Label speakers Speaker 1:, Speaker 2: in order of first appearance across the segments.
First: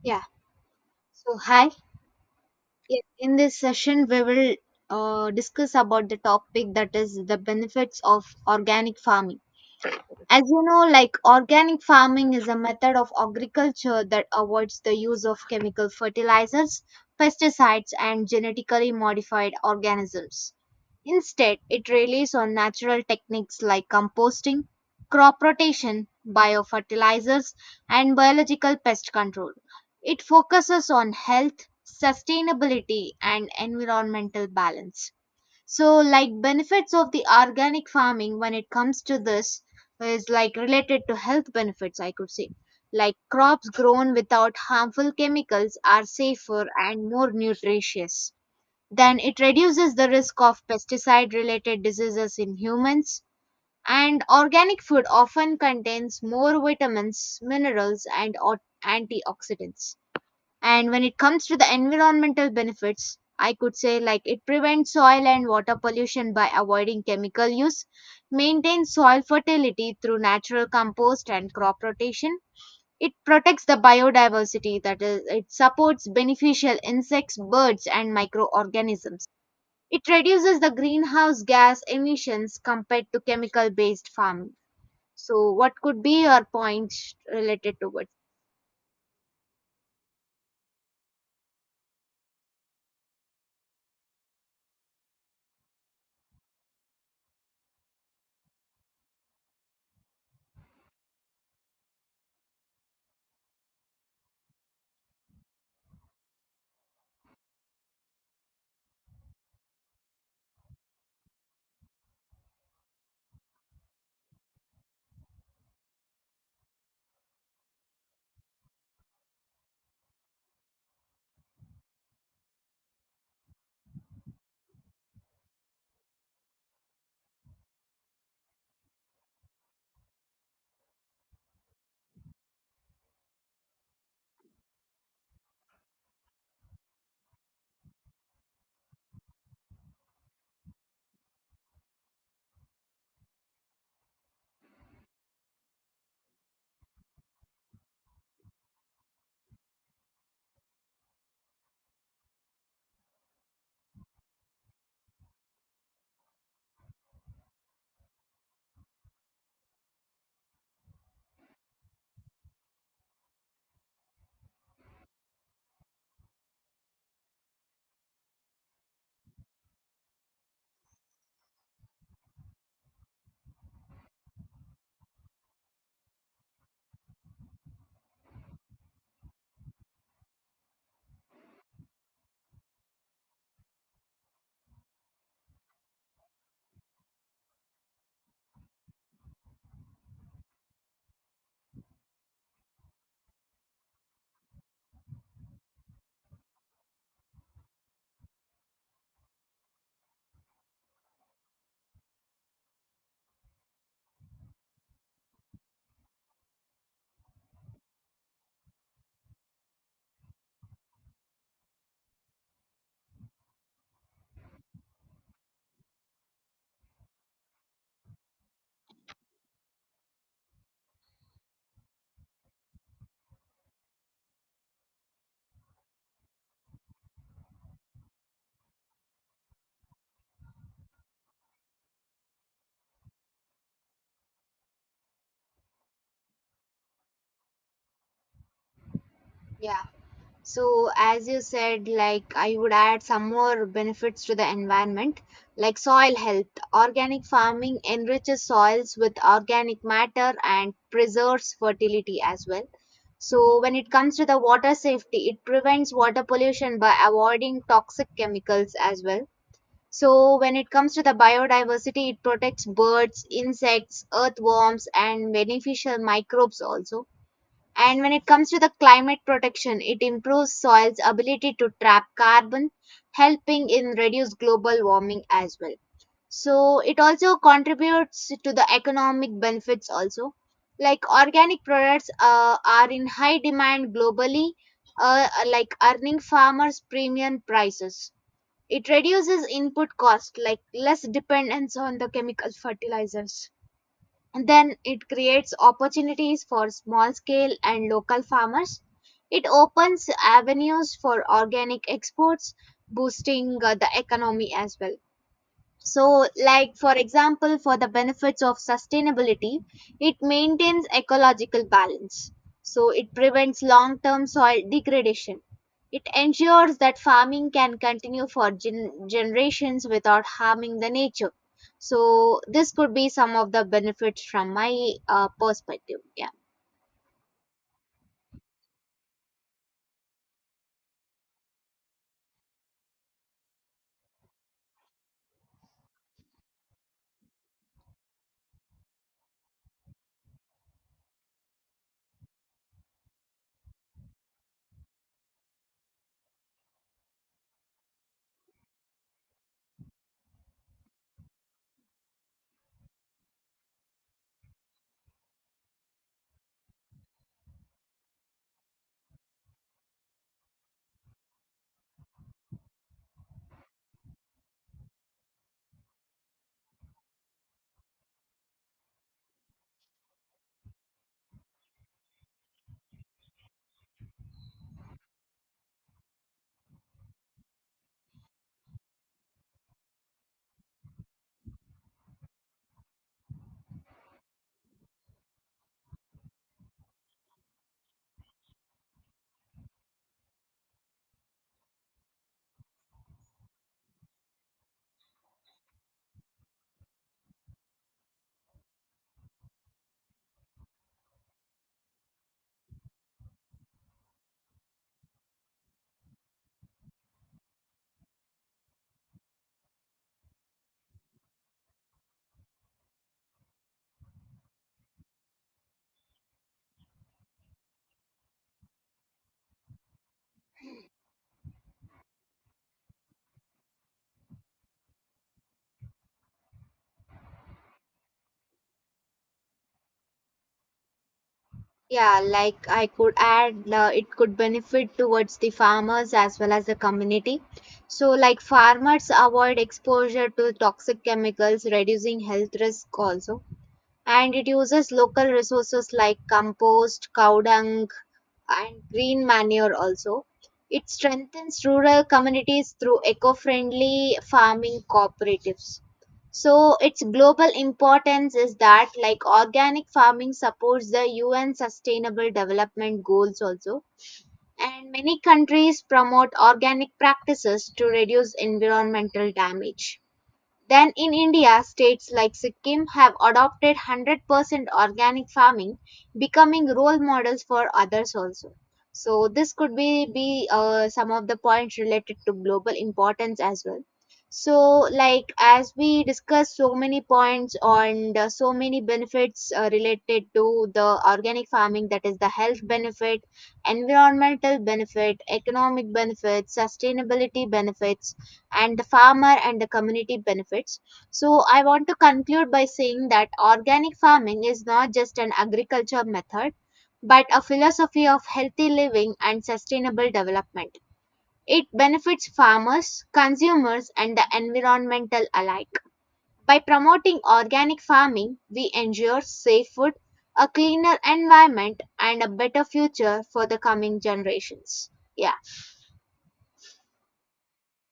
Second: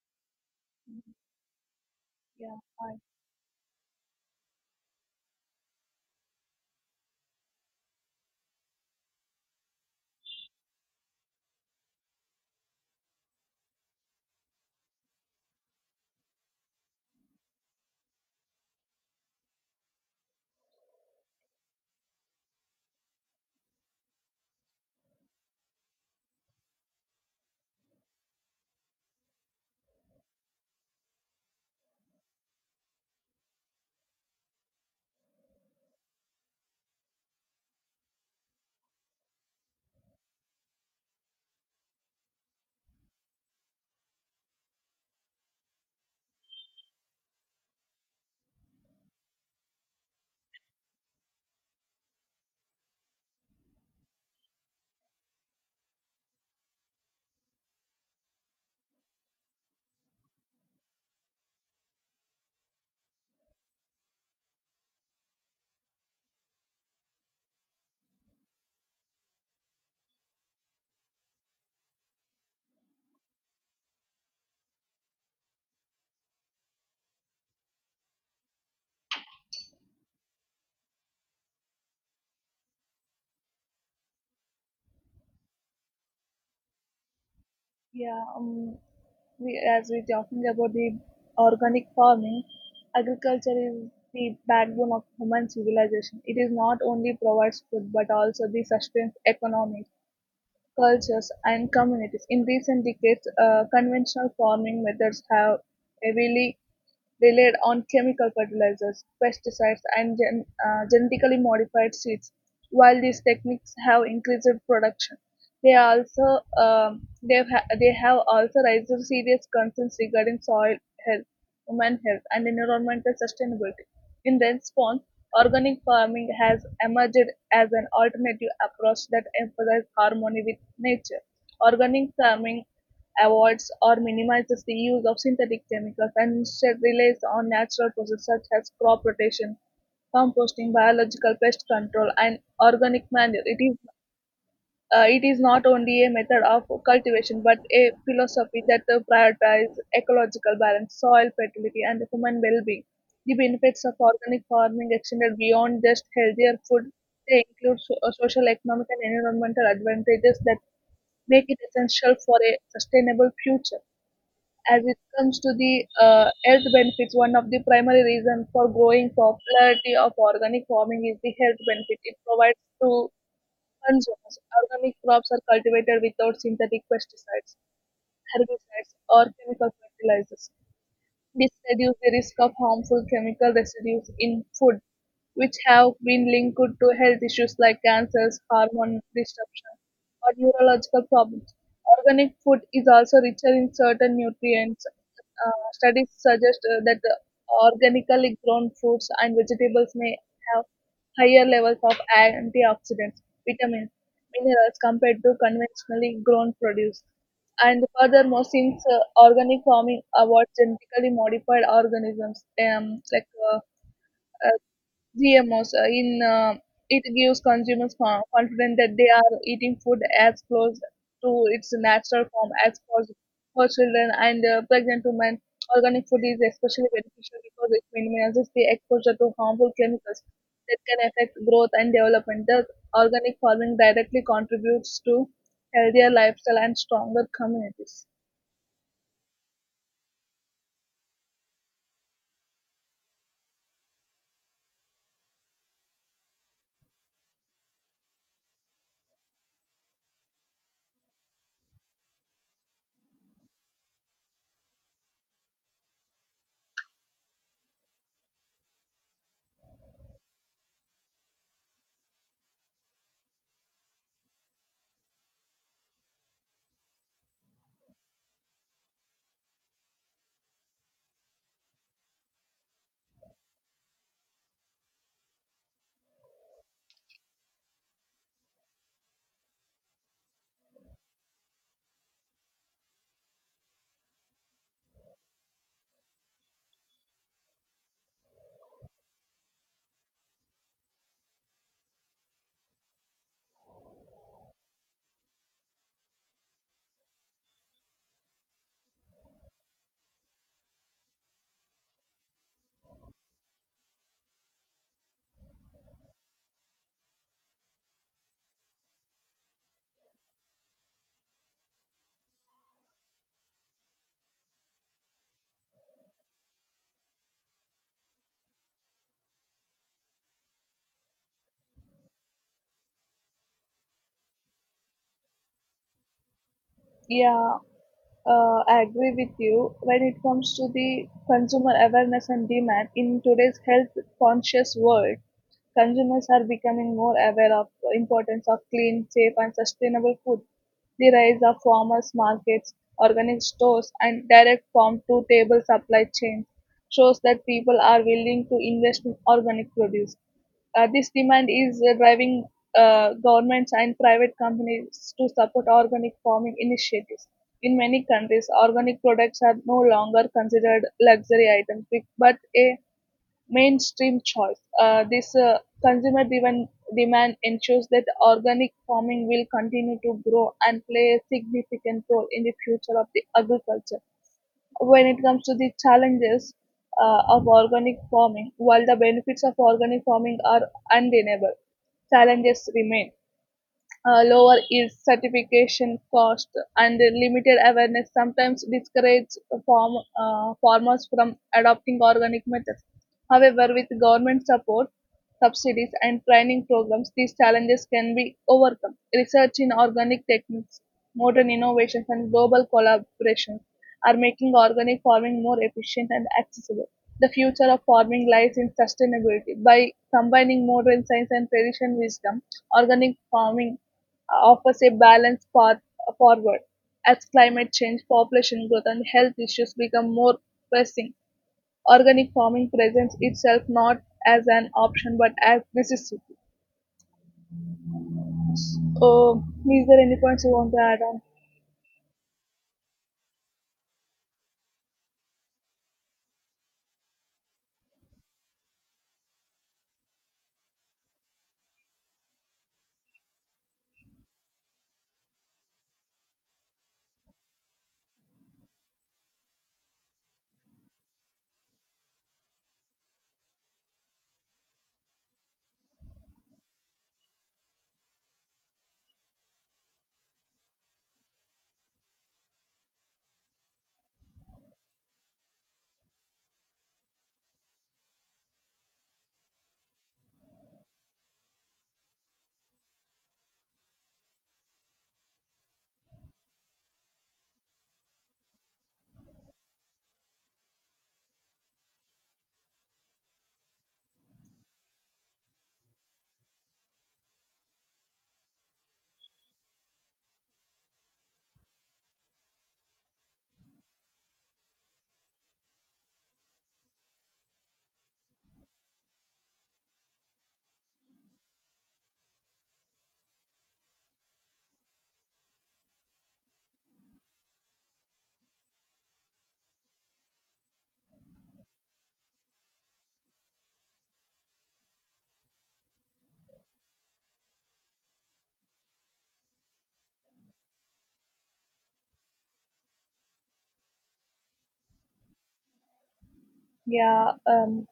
Speaker 1: Yeah. So hi.
Speaker 2: Yeah, hi.
Speaker 1: Yeah, in this session, we will discuss about the topic that is the benefits of organic farming. As you know, like organic farming is a method of agriculture that avoids the use of chemical fertilizers, pesticides, and genetically modified organisms. Instead, it relies on natural techniques like composting, crop rotation, biofertilizers, and biological pest control. It focuses on health, sustainability, and environmental balance. So, like benefits of the organic farming when it comes to this is like related to health benefits, I could say. Like crops grown without harmful chemicals are safer and more nutritious. Then it reduces the risk of pesticide related diseases in humans. And organic food often contains more vitamins, minerals, and antioxidants. And when it comes to the environmental benefits, I could say like it prevents soil and water pollution by avoiding chemical use, maintains soil fertility through natural compost and crop rotation. It protects the biodiversity, that is, it supports beneficial insects, birds, and microorganisms. It reduces the greenhouse gas emissions compared to chemical-based farming. So, what could be your points related to it?
Speaker 2: Yeah, um, we as we're talking about the organic farming, agriculture is the backbone of human civilization. It is not only provides food but also the sustains economies, cultures, and communities. In recent decades, conventional farming methods have heavily relied on chemical fertilizers, pesticides, and genetically modified seeds. While these techniques have increased production, they also they have ha- they have also raised serious concerns regarding soil health, human health, and environmental sustainability. In response, organic farming has emerged as an alternative approach that emphasizes harmony with nature. Organic farming avoids or minimizes the use of synthetic chemicals and instead relies on natural processes such as crop rotation, composting, biological pest control, and organic manure. It is not only a method of cultivation but a philosophy that prioritizes ecological balance, soil fertility, and human well being. The benefits of organic farming extended beyond just healthier food, they include social, economic, and environmental advantages that make it essential for a sustainable future. As it comes to the health benefits, one of the primary reasons for growing popularity of organic farming is the health benefit it provides to urban zones. Organic crops are cultivated without synthetic pesticides, herbicides, or chemical fertilizers. This reduces the risk of harmful chemical residues in food, which have been linked to health issues like cancers, hormone disruption, or neurological problems. Organic food is also richer in certain nutrients. Studies suggest that organically grown fruits and vegetables may have higher levels of antioxidants, vitamins, minerals compared to conventionally grown produce. And furthermore, since organic farming avoids genetically modified organisms uh, GMOs, in it gives consumers confidence that they are eating food as close to its natural form as possible. For children and pregnant women, organic food is especially beneficial because it minimizes the exposure to harmful chemicals that can affect growth and development. Thus, organic farming directly contributes to healthier lifestyle and stronger communities.
Speaker 1: Yeah. So, as you said, like I would add some more benefits to the environment, like soil health. Organic farming enriches soils with organic matter and preserves fertility as well. So, when it comes to the water safety, it prevents water pollution by avoiding toxic chemicals as well. So, when it comes to the biodiversity, it protects birds, insects, earthworms, and beneficial microbes also. And when it comes to the climate protection, it improves soil's ability to trap carbon, helping in reduce global warming as well. So, it also contributes to the economic benefits also. Like organic products are in high demand globally, like earning farmers premium prices. It reduces input cost, like less dependence on the chemical fertilizers. And then it creates opportunities for small scale and local farmers. It opens avenues for organic exports, boosting the economy as well. So like for example for the benefits of sustainability, it maintains ecological balance, so it prevents long term soil degradation. It ensures that farming can continue for generations without harming the nature. So this could be some of the benefits from my perspective, yeah.
Speaker 2: Yeah, I agree with you. When it comes to the consumer awareness and demand in today's health conscious world, consumers are becoming more aware of the importance of clean, safe, and sustainable food. The rise of farmers markets, organic stores, and direct farm-to-table supply chains shows that people are willing to invest in organic produce. This demand is driving governments and private companies to support organic farming initiatives. In many countries, organic products are no longer considered luxury items but a mainstream choice. This Consumer driven demand ensures that organic farming will continue to grow and play a significant role in the future of the agriculture. When it comes to the challenges, of organic farming, while the benefits of organic farming are undeniable, challenges remain, lower is certification cost and limited awareness sometimes discourage farmers from adopting organic methods. However, with government support, subsidies, and training programs, these challenges can be overcome. Research in organic techniques, modern innovations, and global collaborations are making organic farming more efficient and accessible. The future of farming lies in sustainability. By combining modern science and traditional wisdom, organic farming offers a balanced path forward. As climate change, population growth, and health issues become more pressing, organic farming presents itself not as an option but as necessity. So, is there any points you want to add on?
Speaker 1: Yeah, like I could add, it could benefit towards the farmers as well as the community. So, like farmers avoid exposure to toxic chemicals, reducing health risk also. And it uses local resources like compost, cow dung, and green manure also. It strengthens rural communities through eco-friendly farming cooperatives. So its global importance is that like organic farming supports the UN sustainable development goals also, and many countries promote organic practices to reduce environmental damage. Then in India, states like Sikkim have adopted 100% organic farming, becoming role models for others also. So this could be, some of the points related to global importance as well. So like as we discussed so many points on the, so many benefits related to the organic farming, that is the health benefit, environmental benefit, economic benefits, sustainability benefits, and the farmer and the community benefits. So, I want to conclude by saying that organic farming is not just an agriculture method, but a philosophy of healthy living and sustainable development. It benefits farmers, consumers, and the environmental alike. By promoting organic farming, we ensure safe food, a cleaner environment, and a better future for the coming generations. Yeah.
Speaker 2: Yeah, um,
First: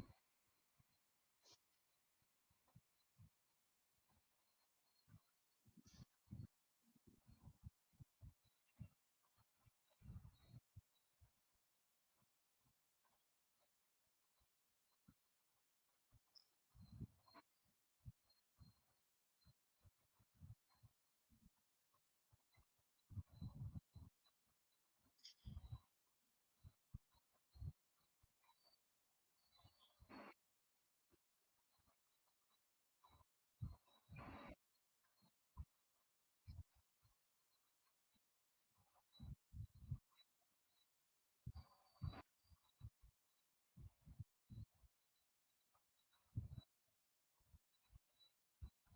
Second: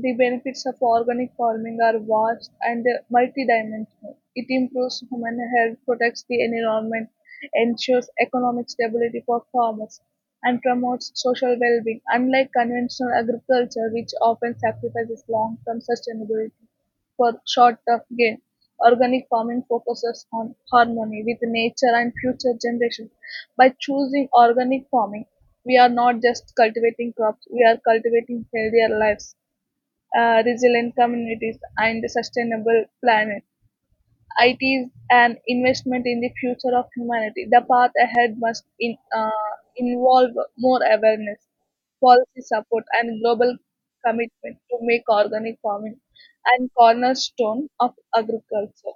Speaker 2: The benefits of organic farming are vast and multidimensional. It improves human health, protects the environment, ensures economic stability for farmers, and promotes social well being, unlike conventional agriculture, which often sacrifices long term sustainability for short term gain. Organic farming focuses on harmony with nature and future generations. By choosing organic farming, we are not just cultivating crops, we are cultivating healthier lives, resilient communities, and sustainable planet. It is an investment in the future of humanity. The path ahead must involve more awareness, policy support, and global commitment to make organic farming and cornerstone of agriculture.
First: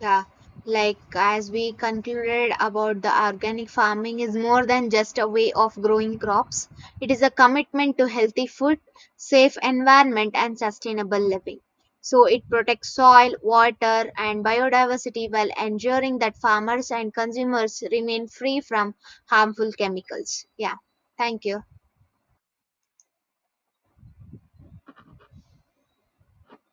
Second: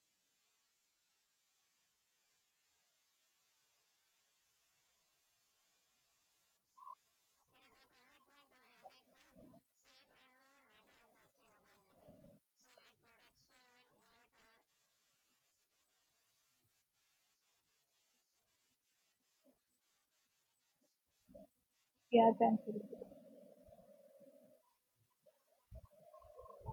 Speaker 1: Yeah, like as we concluded about the organic farming is more than just a way of growing crops. It is a commitment to healthy food, safe environment and sustainable living. So it protects soil, water and biodiversity while ensuring that farmers and consumers remain free from harmful chemicals. Yeah. Thank you.
Speaker 2: Yeah, thank you.